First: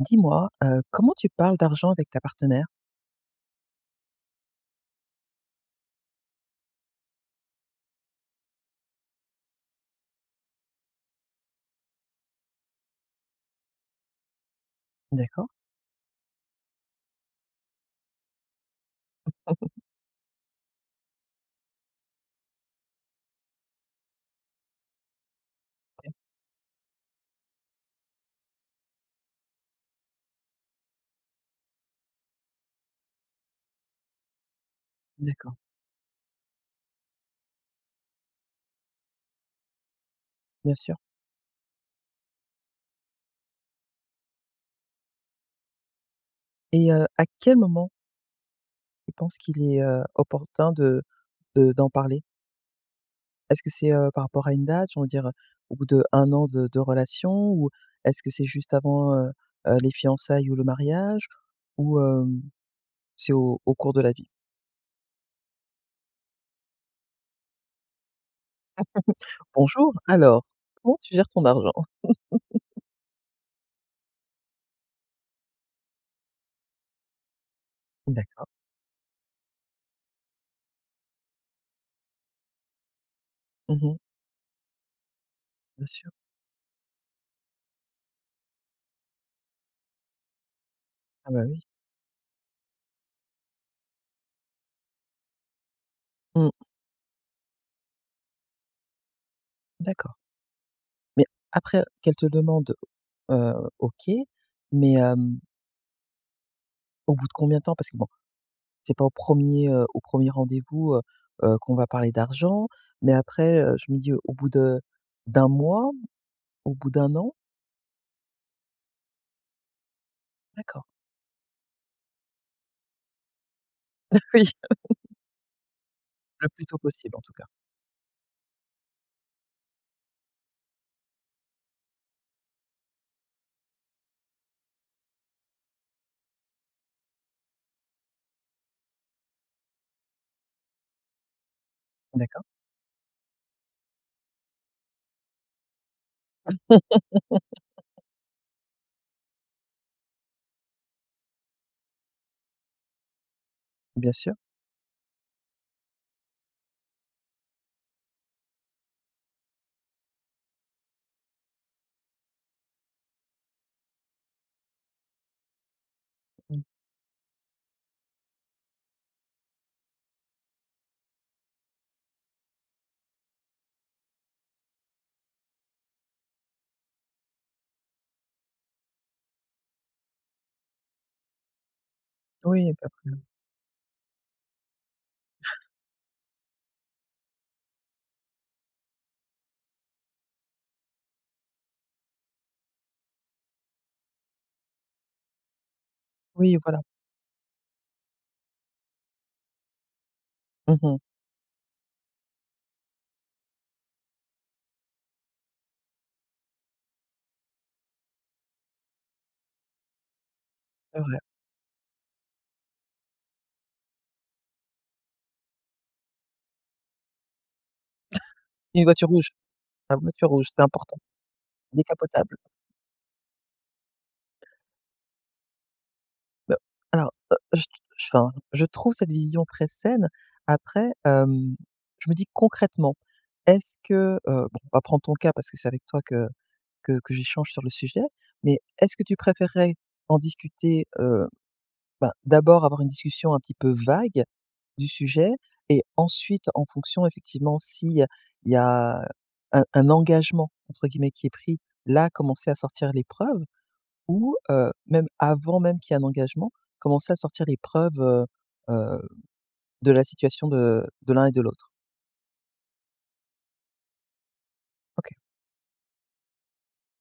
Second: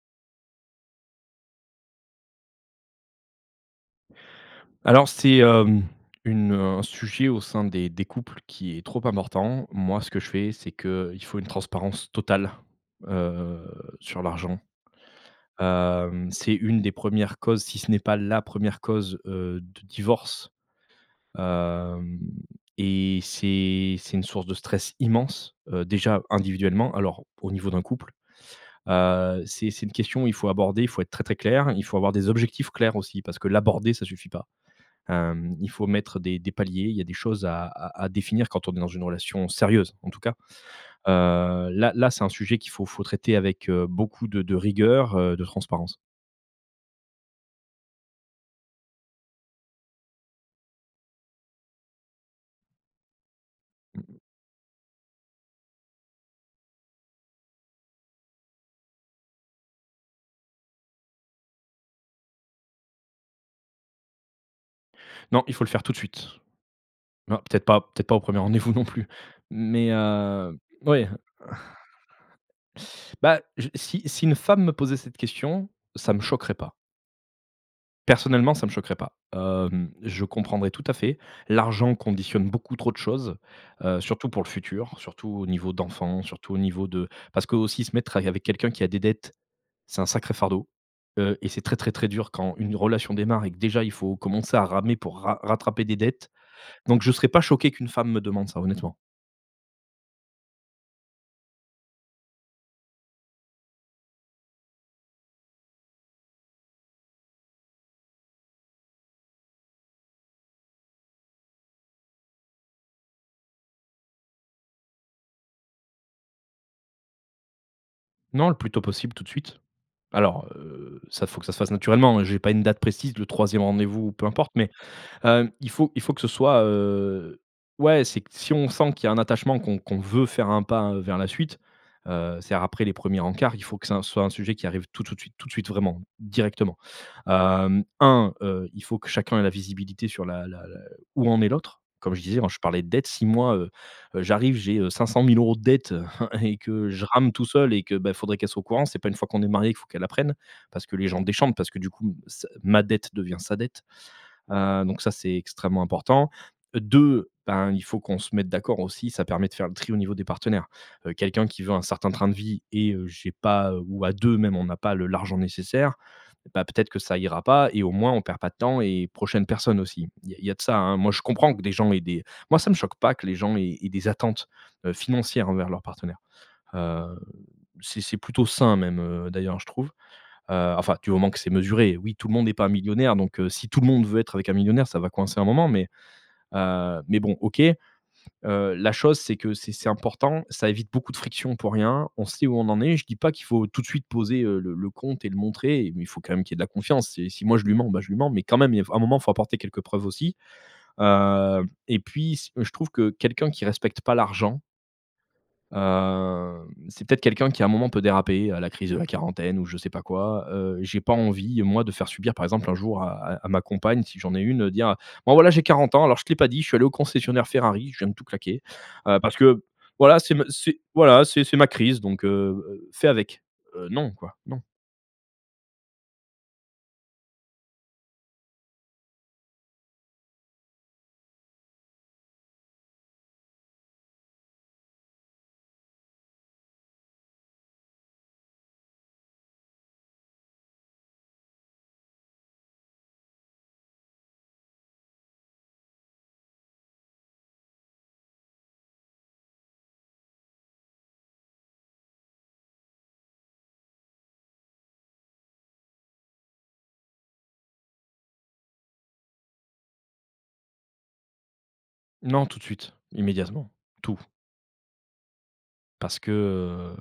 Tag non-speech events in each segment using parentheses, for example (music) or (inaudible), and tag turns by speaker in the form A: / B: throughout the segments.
A: Dis-moi, heu, comment tu parles d'argent avec ta partenaire?
B: Alors c'est, hem, une, heu, un sujet au sein des des couples qui est trop important. Moi ce que je fais, c'est qu'il faut une transparence totale, heu, sur l'argent.
A: D'accord.
B: Hem, c'est une des 1res causes si ce n'est pas la 1re cause, heu,
A: (chuckles)
B: de divorce, hem, et c'est c'est une source de stress immense, heu,
A: OK.
B: déjà individuellement alors au niveau d'un couple, heu, c'est c'est une question il faut aborder, il faut être très très clair, il faut avoir des objectifs clairs aussi parce que l'aborder ça suffit pas.
A: D'accord.
B: Hem, il faut mettre des des paliers, il y a des choses à à à définir quand on est dans une relation sérieuse en tout cas.
A: Bien sûr.
B: Heu, là là c'est un sujet qu'il faut faut traiter avec, heu, beaucoup de de rigueur, heu, de transparence.
A: Et heu, à quel moment tu penses qu'il est, heu, opportun de de d'en parler? Est-ce que c'est, heu, par rapport à une date, on va dire, heu, au bout d'1 de de relation ou est-ce que c'est juste avant, heu heu, les fiançailles ou le mariage ou, hem, c'est au au cours de la vie?
B: Non, il faut le faire tout de suite. Non, peut-être pas peut-être pas au 1er rendez-vous non plus.
A: (chuckles)
B: Mais,
A: Bonjour, alors
B: heu,
A: comment
B: oui!
A: tu gères ton argent? (chuckles)
B: (sighs) Bah, je si si une femme me posait cette question, ça me choquerait pas.
A: D'accord.
B: Personnellement, ça me choquerait pas. Hem, je comprendrais tout à fait. L'argent conditionne beaucoup trop de choses,
A: Mmh mh.
B: heu, surtout pour le futur surtout au niveau
A: Bien sûr.
B: d'enfant surtout au niveau de parce que aussi se mettre avec quelqu'un qui a des dettes c'est un sacré fardeau,
A: Ah
B: heu,
A: bah
B: et
A: oui.
B: c'est très, très, très dur quand une relation démarre et que déjà il faut commencer à ramer pour ra rattraper des dettes
A: Mmh.
B: donc je serais pas choqué qu'une femme me demande ça, honnêtement.
A: D'accord. Mais, après, heu, qu'elle te demande, heu, OK, mais hem au bout de combien de temps parce que, bon, c'est pas au 1er, heu, au 1er rendez-vous, heu heu, qu'on va parler d'argent, mais, après, heu, je me dis au bout de d'1 mois, au bout d'1 an?
B: Non, le plus tôt possible, tout de suite. Alors,
A: D'accord.
B: heu, ça, faut que ça se fasse naturellement, heu, j'ai pas une date précise, le 3e rendez-vous ou
A: Bah,
B: peu
A: oui!
B: importe, mais, hem, il faut il faut que ce
A: Le
B: soit,
A: plus tôt possible, en tout
B: heu,
A: cas.
B: ouais, c'est si on sent qu'il y a un attachement, qu'on qu'on veut faire un pas, heu, vers la suite, heu, c'est après les 1ers rencarts. Il faut que ça soit un sujet qui arrive tout tout de suite tout de suite, vraiment, directement. Hem, 1, heu, il faut que chacun ait la visibilité sur la la l où en est l'autre. Comme je disais,
A: D'accord.
B: moi, je parlais de dettes, si moi, heu, j'arrive, j'ai 500 000 € de dettes (chuckles) et que, je rame tout seul et que,
A: (laughs)
B: beh, faudrait qu'elle soit au courant. C'est pas une fois qu'on est mariés, qu'il faut qu'elle apprenne parce que les gens déchantent, parce que, du coup, ce ma dette devient sa dette,
A: Bien sûr.
B: heu, donc ça, c'est extrêmement important. Heu, 2 ben, il faut qu'on se mette d'accord aussi. Ça permet de faire le tri au niveau des partenaires, heu, quelqu'un qui veut un certain train de vie et heu, j'ai pas, heu, ou à 2 même, on n'a pas le l'argent nécessaire,
A: Mmh.
B: bah, peut être que ça ira pas et au moins on perd pas de temps et prochaines personnes aussi. Il y a il y a de ça, moi, je comprends que des gens aient des moi, ça me choque pas que les gens aient aient des attentes, heu, financières envers leurs partenaires. Heu, c'est c'est plutôt sain même, heu, d'ailleurs, je trouve, heu, enfin, du moment que c'est mesuré. Oui, tout le monde est pas
A: Oui, pas
B: millionnaire
A: plus.
B: donc, heu, si tout le monde veut être avec un millionnaire, ça va coincer un
A: (chuckles)
B: moment mais, heu, mais, bon. OK, heu, la chose c'est que c'est c'est important. Ça évite beaucoup de frictions pour rien. On sait où on en est. Je dis pas qu'il faut tout de suite poser, heu, le le compte et le montrer et mais il faut quand même qu'il y
A: Oui,
B: ait de la
A: voilà.
B: confiance. C'est si moi je lui mens, bah, je lui mens, mais quand même, il f à un moment faut apporter quelques preuves aussi,
A: Mmh mh.
B: heu et puis, ce heu, je trouve que quelqu'un qui respecte pas l'argent heu, c'est peut-être quelqu'un qui, à un moment, peut déraper, à la crise de la quarantaine ou je sais pas quoi, heu j'ai
A: C'est
B: pas
A: vrai.
B: envie, moi, de faire subir, par exemple, un jour à à à ma compagne, si j'en ai une, dire, heu: «Bon, voilà, j'ai 40 ans, alors, je t'ai pas dit, je suis allé au concessionnaire Ferrari, je viens de tout
A: (chuckles)
B: claquer,
A: Une voiture
B: heu,
A: rouge,
B: parce que,
A: la
B: voilà,
A: voiture
B: c'est me
A: rouge, c'est
B: c'est,
A: important.
B: voilà, c'est c'est ma crise donc, heu
A: Décapotable.
B: heu, fais avec». Heu, non, quoi, non.
A: Heu, alors, heu, je t je enfin, je trouve cette vision très saine. Après, hem, je me dis concrètement, est-ce que, heu, bon, on va prendre ton cas parce que c'est avec toi que que que j'échange sur le sujet, mais est-ce que tu préférerais en discuter, heu, bah d'abord avoir une discussion un petit peu vague du sujet et ensuite, en fonction effectivement si, il y a il y a un un «engagement» entre guillemets qui est pris, là, commencer à sortir les preuves ou, heu, même avant même qu'il y ait un engagement, commencer à sortir les preuves, heu heu, de la situation de de l'un et de l'autre?
B: Non, tout de suite, immédiatement, tout
A: OK.
B: parce que,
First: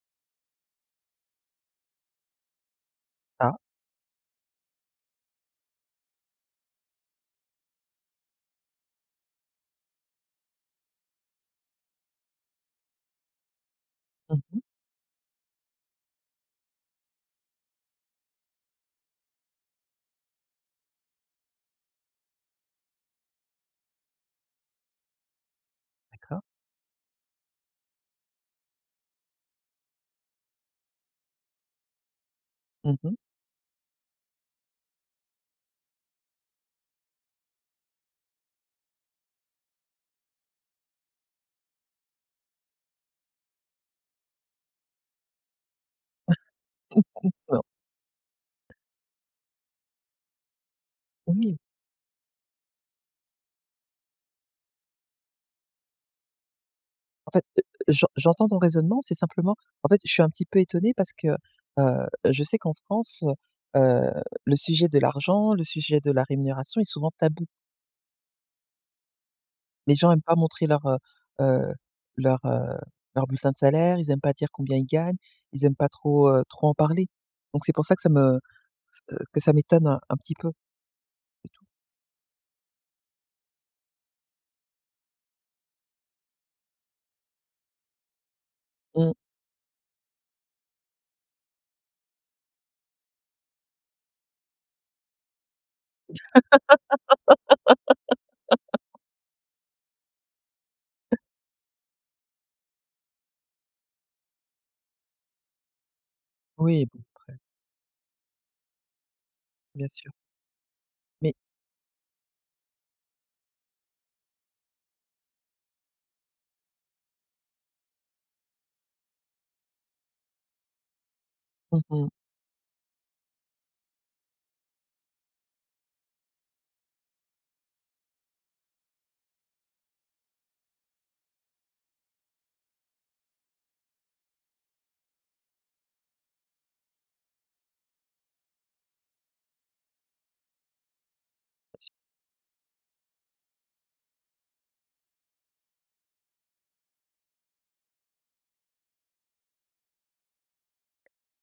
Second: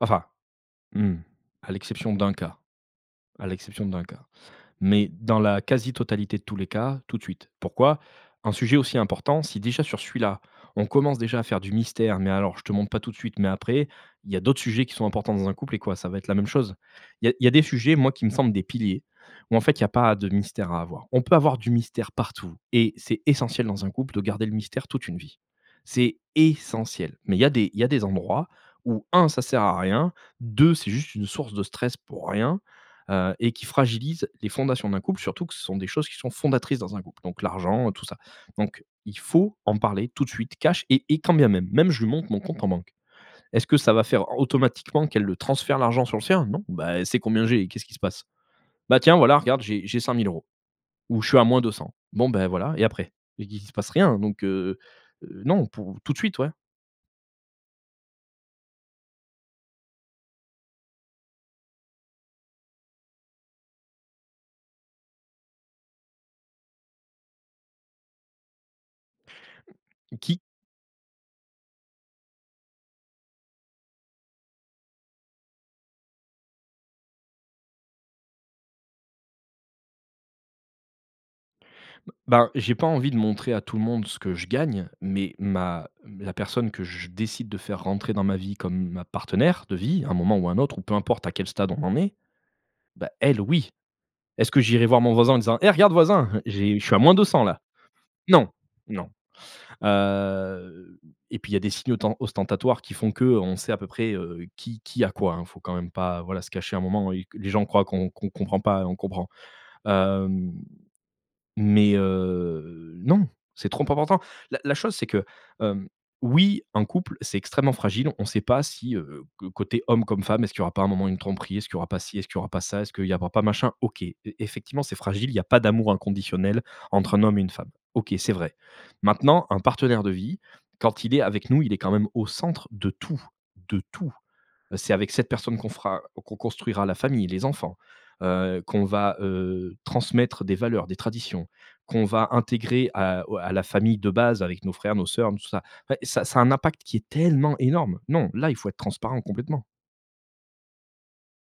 B: enfin, mmh, à l'exception d'un cas à
A: Ah.
B: l'exception d'un cas, mais dans la quasi totalité de tous les cas, tout de suite. Pourquoi? Un sujet aussi important, si déjà sur celui-là on commence déjà à faire du mystère, mais alors: «Je te montre pas tout de suite, mais après!» il y a
A: Mmh mh.
B: d'autres sujets qui sont importants dans un couple et quoi, ça va être la même chose? Il y a il y a des sujets, moi, qui me semblent des piliers où, en fait, il y a pas de mystère à avoir. On peut avoir du mystère partout et c'est essentiel dans un couple de garder le mystère toute une vie. C'est
A: D'accord.
B: essentiel mais il y a des il y a des endroits où 1 ça sert à rien, 2 c'est juste une source de stress pour rien,
A: Mmh mh.
B: heu, et qui fragilise les fondations d'un couple, surtout que ce sont des choses qui sont fondatrices dans un couple, donc l'argent, heu, tout ça, donc il faut en parler tout de suite, cash, et et quand bien même, même je lui montre mon compte en banque. Est-ce que ça va faire automatiquement qu'elle le transfère, l'argent sur le sien, non, ben, elle sait
A: (chuckles)
B: combien j'ai,
A: Non.
B: et qu'est-ce qui se passe? «Bah tiens, voilà, regarde, j'ai j'ai 5 000 €», ou «je suis à
A: Oui.
B: moins 200» bon, ben voilà, et après et qui il se passe rien, donc heu heu, non, pour tout de suite. Ouais.
A: En fait, heu, j'en j'entends ton raisonnement, c'est simplement en fait, je suis un petit peu étonné parce que, heu, je sais qu'en France, heu, le sujet de l'argent, le sujet de la rémunération est souvent tabou. Les gens
B: Mmh
A: aiment pas
B: qui
A: montrer leur heu heu, leur heu, leur bulletins de salaire, ils aiment pas dire combien ils gagnent, ils aiment pas trop, heu, trop en parler. Donc c'est pour ça que ça me ç heu, que ça m'étonne un un petit peu. C'est tout.
B: B ben, j'ai pas envie de montrer à tout le monde ce que je gagne, mais ma la personne que je décide de faire rentrer dans ma vie comme ma
A: Mmh.
B: partenaire de vie à un moment ou un autre ou peu importe à quel stade on en est, bah, elle oui. Est-ce que j'irai voir mon voisin en disant: «Eh regarde voisin, j'ai je suis à -200 là!» Non,
A: (laughs)
B: non. Heu
A: (chuckles)
B: et puis il y a des signes autan ostentatoires qui font qu'on sait à peu près, heu, qui qui a quoi, hein, faut quand même pas, voilà, se cacher un
A: Oui, bon
B: moment et qu
A: après
B: les gens croient qu'on qu'on comprend pas, heu, on comprend.
A: Bien sur.
B: Hem,
A: Mais
B: mais heu, non c'est trop important. La la chose c'est que, hem, oui un couple c'est extrêmement fragile on sait pas si, heu, co côté homme comme femme est-ce qu'il y aura pas un moment une tromperie, est-ce qu'il y
A: Mmh
B: aura pas
A: mh.
B: ci, est ce qu'il y aura pas ça, est-ce qu'il y aura pas machin OK, e effectivement c'est fragile il y a pas d'amour inconditionnel entre un homme et une femme. OK, c'est vrai. Maintenant un partenaire de vie quand il est avec nous il est quand même au centre de tout de tout. Heu, c'est avec cette personne qu'on fera o qu'on construira la famille, les enfants, heu, qu'on va, heu, transmettre des valeurs, des traditions, qu'on va intégrer à o à la famille de base avec nos frères, nos sœurs, nos tout ça et ça ça a un impact qui est tellement énorme. Non là il faut être transparent, complètement.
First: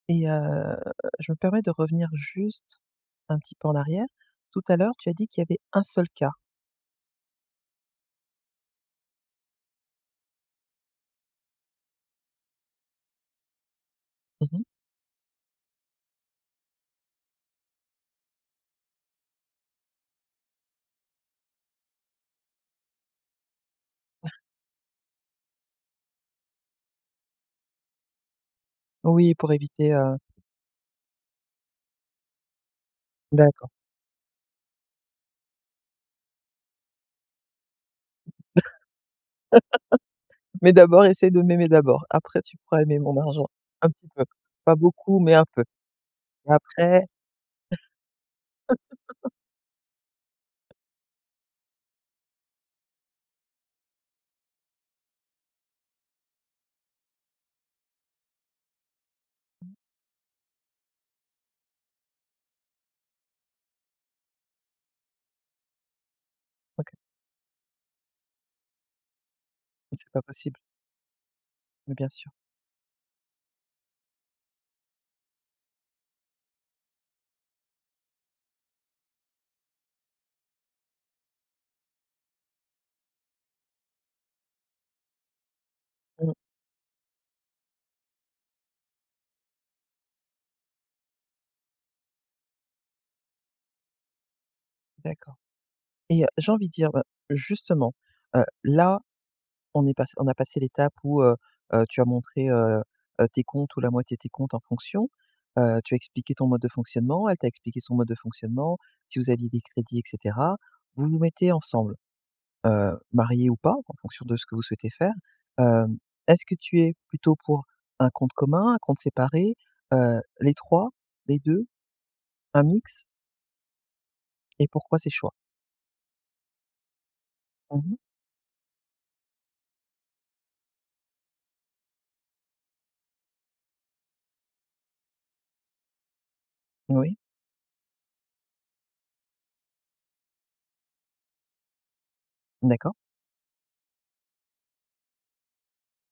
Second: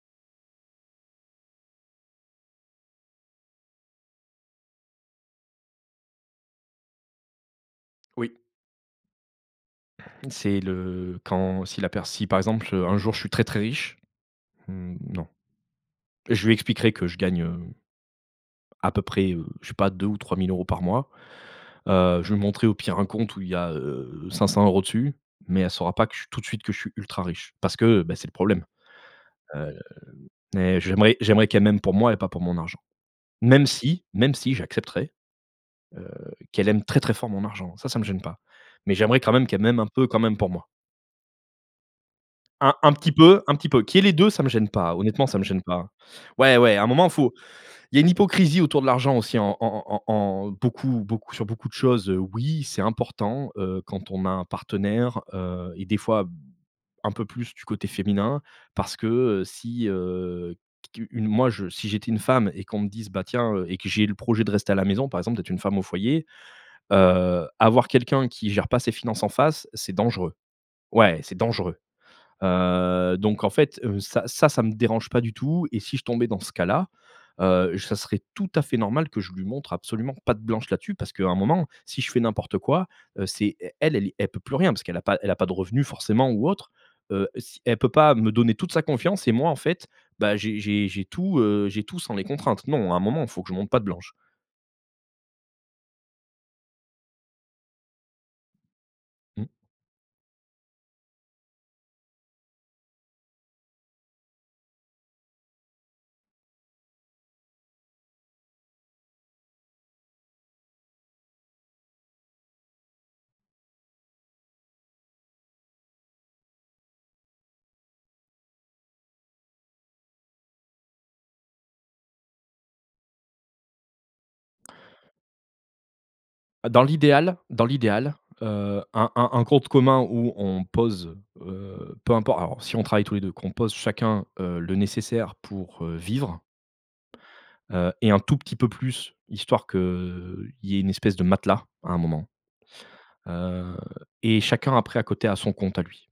A: Et heu, je me permets de revenir juste un petit peu en arrière. Tout à l'heure tu as dit qu'il y avait un seul cas.
B: Oui. C'est le quand si la pers si, par exemple, heu, un jour, je suis très, très riche,
A: Mmh mh.
B: mmh, non! Je lui expliquerai que je gagne, hem à peu près, heu, je sais pas 2 ou 3000 € par mois, heu, je lui montrerai au pire un compte où il y a, heu
A: (chuckles)
B: 500 € dessus. Mais elle saura pas que je tout de suite, que je suis ultra riche. Parce que, heu, bah, c'est le problème,
A: Oui pour
B: heu,
A: éviter, heu
B: mais j'aimerais j'aimerais qu'elle m'aime pour moi et pas pour mon argent. Même
A: D'accord.
B: si, même si j'accepterais, heu, qu'elle aime très, très fort mon argent, ça, ça me gêne pas. Mais j'aimerais quand même, qu'elle m'aime un peu, quand même
A: (laughs)
B: pour moi.
A: Mais d'abord essaie de m'aimer, d'abord, après tu
B: Un
A: pourras
B: un
A: aimer
B: petit
A: mon
B: peu
A: argent,
B: un petit peu.
A: un
B: Qu'il y
A: petit
B: ait les
A: peu.
B: 2 ça me gêne
A: Pas
B: pas,
A: beaucoup,
B: honnêtement,
A: mais
B: ça
A: un
B: me gêne
A: peu.
B: pas.
A: Et
B: Ouais, ouais, un
A: après
B: moment, faut il y a une hypocrisie autour de l'argent
A: (laughs)
B: aussi en en en en en beaucoup beaucoup sur beaucoup de choses. Oui c'est important, heu, quand on a un partenaire, heu et des fois, un peu plus du côté féminin. Parce que, heu, si, heu, qu une moi, je si j'étais une femme et qu'on me dise: «Bah, tiens, heu» et que j'ai le projet de rester à la maison, par exemple, d'être une femme au foyer,
A: OK.
B: heu, avoir quelqu'un qui gère pas ses finances en face, c'est
A: Mais, c'est pas
B: dangereux.
A: possible.
B: Ouais, c'est dangereux,
A: Mais, bien sûr.
B: heu, donc en fait, heu, ça ça, ça me dérange pas du tout et si je tombais dans ce cas-là, heu, je ça serait tout à fait normal que je lui montre absolument patte blanche là-dessus, parce qu'à un moment, si je fais n'importe quoi, heu, c'est elle elle est elle peut plus rien, parce qu'elle a pas elle a pas de revenus forcément
A: Mmh.
B: ou autre, heu, si elle peut pas me donner toute sa confiance et moi en fait, bah, j'ai j'ai j'ai tout, heu, j'ai tout sans les contraintes. Non, à un moment, il faut que je montre patte blanche!
A: D'accord et heu, j'ai envie de dire, bah, justement, heu, là,
B: Mmh.
A: on est passé on a passé l'étape où, heu heu, tu as montré, heu, heu, tes comptes ou la moitié de tes comptes en fonction, heu, tu as expliqué ton mode de fonctionnement, elle t'a expliqué son mode de fonctionnement, si vous aviez des crédits et cetera, vous vous mettez ensemble, heu, mariés ou pas, en fonction de ce que vous souhaitez faire, hem, est-ce que tu es plutôt pour un compte commun, un compte séparé, heu, les 3? les 2? Un mix? Et pourquoi ces choix?
B: Dans l'idéal dans
A: Mmh mh.
B: l'idéal, heu, un un un compte commun où on pose, heu, peu importe alors si on travaille tous les 2, qu'on pose chacun, heu, le nécessaire pour, heu, vivre
A: Oui.
B: heu et un tout petit peu plus, histoire qu'il y ait une espèce de matelas, à un moment,
A: D'accord.
B: heu et chacun, après, à côté a son compte à lui.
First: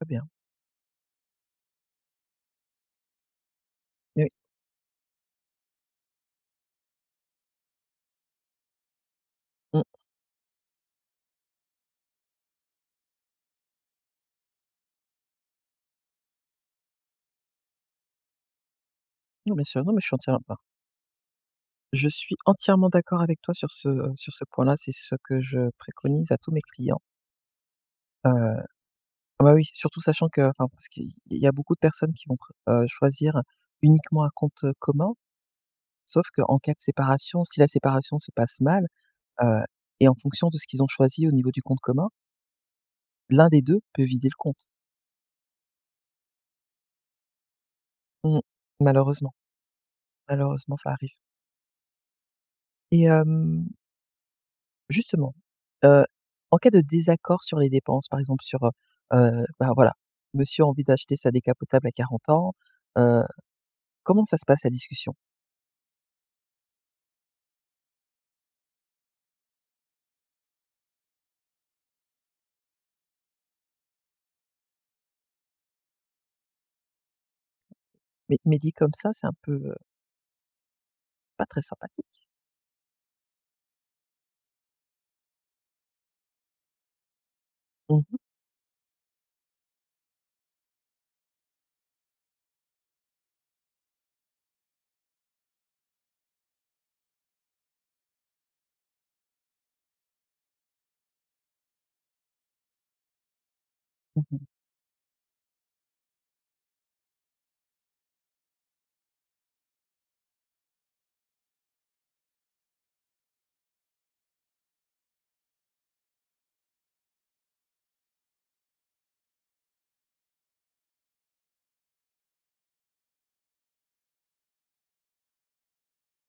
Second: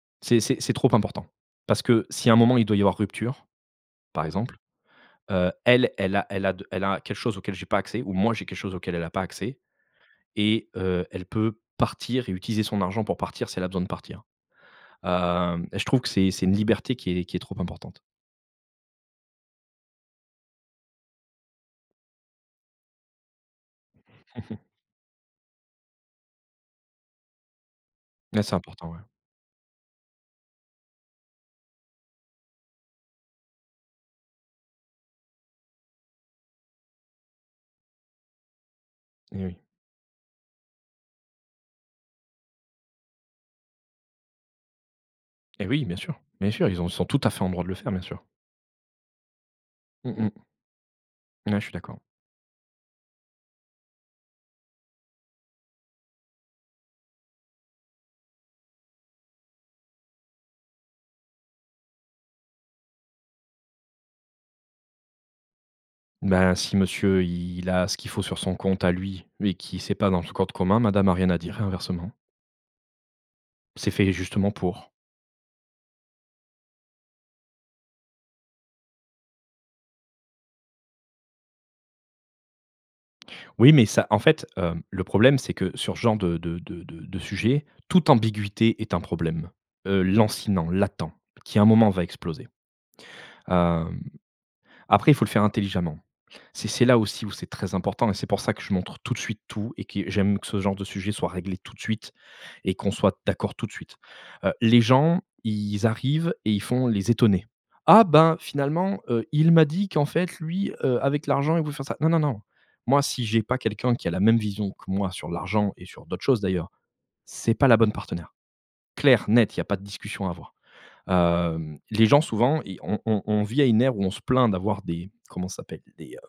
A: Très bien.
B: C'est c'est c'est trop important. Parce que, si à un moment il doit y avoir rupture, par
A: Oui.
B: exemple, heu, elle, elle a elle a de elle a quelque chose auquel j'ai pas accès, ou moi, j'ai quelque chose auquel elle a pas accès
A: Mmh.
B: et heu, elle peut partir et utiliser son argent pour partir, si elle a besoin de partir, hem, je trouve que c'est c'est une liberté qui est qui est trop importante.
A: Non, bien sûr non, mais je suis entière à bah Je suis entièrement d'accord avec toi sur ce sur
B: Mmh
A: ce
B: mh.
A: point-là, c'est ce que je préconise à tous mes clients. Heu,
B: Là c'est important, ouais.
A: ah, bah oui, surtout sachant qu'enfin parce qu'il il y a beaucoup de personnes qui vont pre heu, choisir uniquement un compte, heu, commun sauf qu'en cas de séparation, si la séparation se passe mal
B: Et, oui.
A: heu et en fonction de ce qu'ils ont choisi au niveau du compte commun l'un des 2 peut vider le compte.
B: Et oui, bien sûr bien sûr, ils ont sont tout à fait en droit de le faire, bien sûr.
A: Mmh, malheureusement.
B: Mmh mh.
A: Malheureusement, ça arrive.
B: N ouais, je suis d'accord.
A: Et hem justement, heu, en cas de désaccord sur les dépenses par exemple sur, heu heu, bah voilà monsieur a envie d'acheter sa décapotable à 40 ans, heu, comment ça se passe la discussion?
B: Ben, si monsieur, il a ce qu'il faut sur son compte à lui, mais qui c'est pas dans le cote commun, madame a rien à dire et inversement. C'est fait justement pour.
A: Mais mais dit comme ça, c'est un peu, heu pas très sympathique.
B: Oui, mais ça, en fait, hem le problème c'est que sur ce genre de de de de de sujet,
A: Mmh
B: toute
A: mh.
B: ambiguïté est un problème, heu, lancinant, latent, qui à un moment va exploser. Hem, après, il faut le faire intelligemment. C'est c'est là aussi où c'est très important et c'est pour ça que je montre tout de suite tout et que j'aime que ce genre de sujet soit réglé tout de suite et qu'on soit d'accord tout de suite.
A: Mmh mh.
B: Heu, les gens ils arrivent et ils font les étonnés. «Ah ben finalement, heu, il m'a dit qu'en fait lui, heu, avec l'argent il veut faire ça». Non, non, non, moi si j'ai pas quelqu'un qui a la même vision que moi sur l'argent et sur d'autres choses d'ailleurs, c'est pas la bonne partenaire. Clair, net, il y a pas de discussion à avoir. Hem, les gens souvent, ils on on on vit à une ère où on se plaint d'avoir des comment ça s'appelle? Des, heu,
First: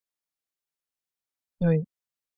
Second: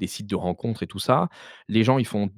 B: des sites de rencontres et tout ça, les
A: Oui.
B: gens ils font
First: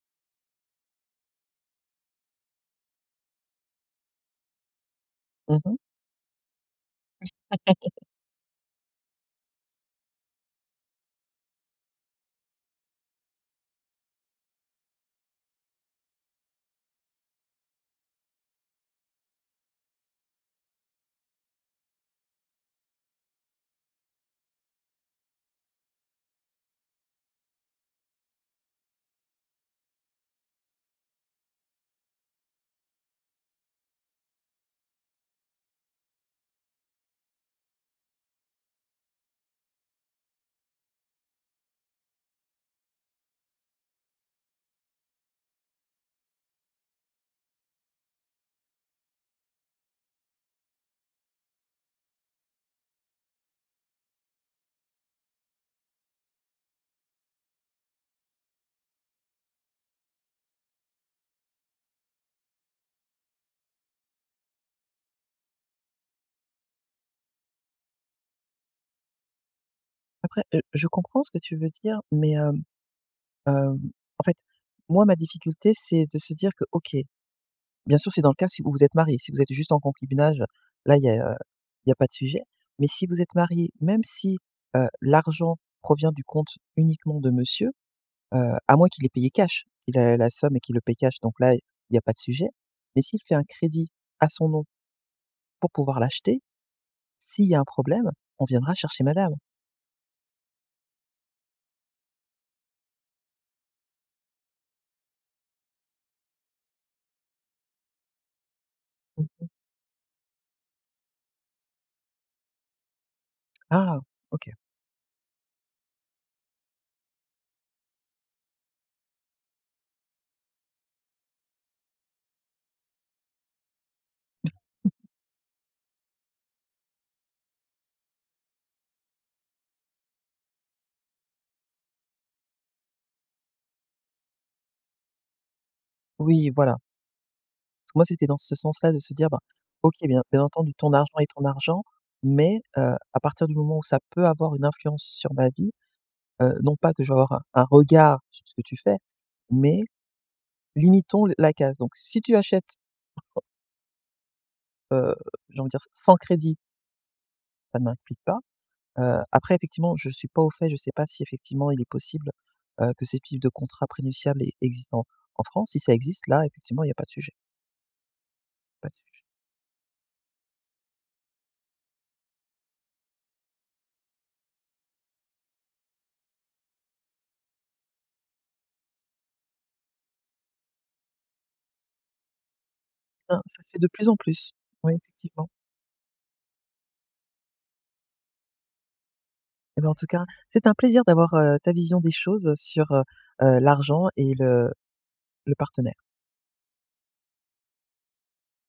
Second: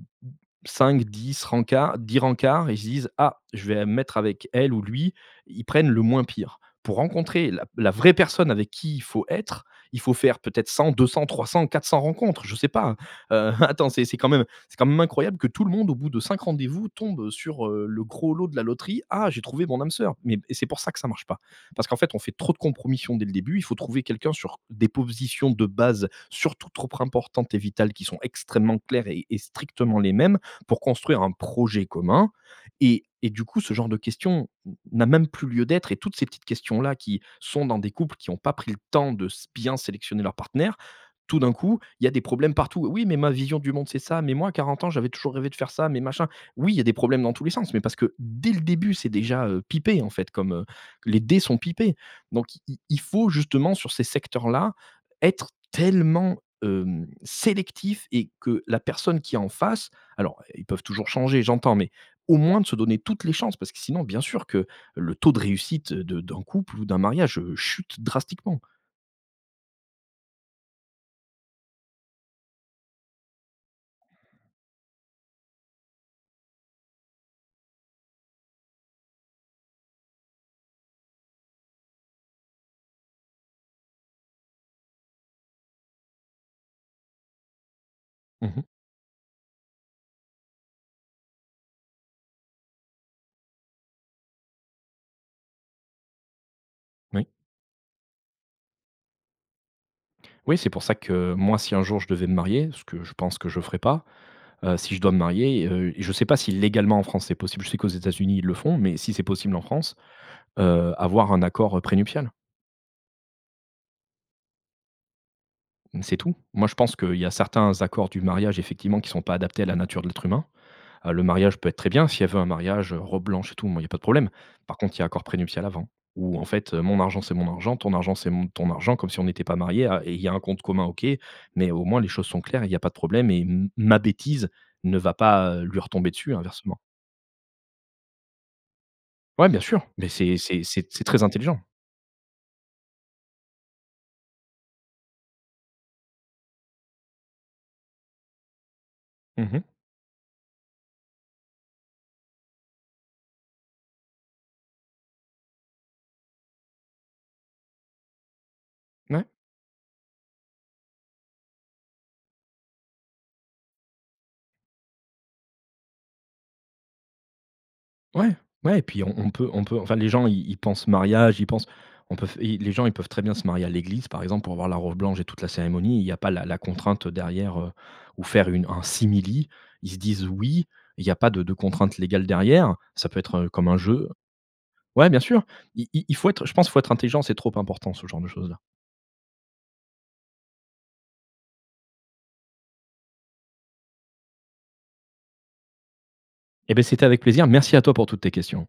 B: 5-10 rencards, 10 rencards et ils se disent: «Ah je vais mettre avec elle ou lui»
A: Mmh
B: ils
A: mh.
B: prennent le moins pire. Pour rencontrer la la
A: (laughs)
B: vraie personne avec qui il faut être, il faut faire peut-être 100-200-300-400 rencontres, je sais pas. Heu, (chuckles) attends c'est c'est quand même c'est quand même incroyable que tout le monde au bout de 5 rendez-vous tombe, heu, sur, heu, le gros lot de la loterie ah j'ai trouvé mon âme sœur mais et c'est pour ça que ça marche pas. Parce qu'en fait on fait trop de compromissions dès le début il faut trouver quelqu'un sur des positions de base surtout trop importantes et vitales qui sont extrêmement claires et et strictement les mêmes pour construire un projet commun et et du coup ce genre de questions n n'a même plus lieu d'être et toutes ces petites questions-là qui sont dans des couples qui ont pas pris le temps de s bien sélectionner leurs partenaires, tout d'un coup il y a des problèmes partout. «Oui mais ma vision du monde c'est ça. Mais moi à 40 ans j'avais toujours rêvé de faire ça. Mais machin». Oui il y a des problèmes dans tous les sens mais parce que dès le début c'est déjà, heu, pipé en fait comme, heu les dés sont pipés, donc il il il faut justement sur ces secteurs-là, être tellement, hem, sélectif et que la personne qui est en face alors ils peuvent toujours changer j'entends mais au moins de se donner toutes les chances parce que sinon bien sûr que le taux de réussite de d'un couple ou d'un mariage, heu, chute drastiquement.
A: Après, heu, je comprends ce que tu veux dire, mais, hem, heu, en fait, moi ma difficulté c'est de se dire que OK, bien sûr c'est dans le cas si vous vous êtes mariés, si vous êtes juste en concubinage là il y a il y a pas de sujet. Mais si vous êtes mariés, même si, heu, l'argent provient du compte uniquement de monsieur, heu,
B: Mmh mh.
A: à moins qu'il ait payé cash. Il a la somme et qu'il le paie cash, donc là il y a pas de sujet. Mais s'il fait un crédit, à son nom, pour pouvoir l'acheter,
B: Oui.
A: s'il y a un problème, on viendra chercher madame.
B: Oui, c'est pour ça que moi, si un jour je devais me marier- ce que je pense que je ferais pas- heu, si je dois me marier, heu, je sais pas si légalement, en France, c'est possible. Je sais qu'aux États-Unis ils le font, mais si c'est
A: Mmh mh.
B: possible en France, heu, avoir un accord, heu, prénuptial.
A: Ah! OK.
B: C'est tout. Moi, je pense qu'il y a certains accords du mariage, effectivement, qui sont pas adaptés à la nature de l'être humain. Heu, le mariage peut être très bien, si elle veut un mariage, heu, robe blanche et tout, moi il y a pas de problème. Par contre, il y a
A: (unintelligible)
B: accord prénuptial avant. Où, en fait, heu, mon argent c'est mon argent, ton argent c'est mon ton argent comme si on n'était pas mariés. Ah, et il y a un compte commun, OK, mais au moins les choses sont claires, il y a pas de problème et m ma bêtise ne va pas, heu, lui retomber dessus, et
A: Oui, voilà.
B: inversement.
A: Moi, c'était dans ce sens-là, de se dire: «Ben
B: Ouais, bien sûr,
A: OK,
B: mais
A: bien
B: c'est
A: bien
B: c'est
A: entendu,
B: c'est
A: ton
B: c'est
A: argent
B: très
A: est ton
B: intelligent.
A: argent mais, heu, à partir du moment où ça peut avoir une influence sur ma vie, heu, non pas que je vais avoir un un regard sur ce que tu fais,
B: Mmh mh.
A: mais limitons le la casse. Donc si tu achètes heu, j'ai envie de dire, s sans crédit ça ne m'implique pas. Heu
B: Ouais.
A: après effectivement, je suis pas au fait, je sais pas si effectivement il est possible, heu, que ces types de contrats prénuptials e existent en en France. Si ça existe, là effectivement il y a pas de sujet.
B: Ouais, ouais. Et
A: Pas de
B: puis on
A: sujet.
B: on peut on peut enfin, les gens, ils ils pensent mariage, ils pensent on peut f et les gens ils peuvent très bien se marier à l'église, par exemple, pour avoir la robe blanche et toute la cérémonie. Il y a pas la la contrainte, heu, derrière, heu ou faire une un simili, ils se disent «oui», il y a pas de de contraintes légales derrière, ça peut être,
A: Ben,
B: heu,
A: ça
B: comme
A: se
B: un
A: fait de plus
B: jeu.
A: en plus. Oui,
B: Ouais, bien sûr.
A: effectivement.
B: Il il il faut être, je pense, faut être intelligent. C'est trop important, ce genre de choses-là.
A: Eh ben, en tout cas, c'était un plaisir d'avoir, heu, ta vision des choses sur, heu heu, l'argent et le le partenaire.
B: Et beh, c'était avec plaisir. Merci à toi pour toutes tes questions.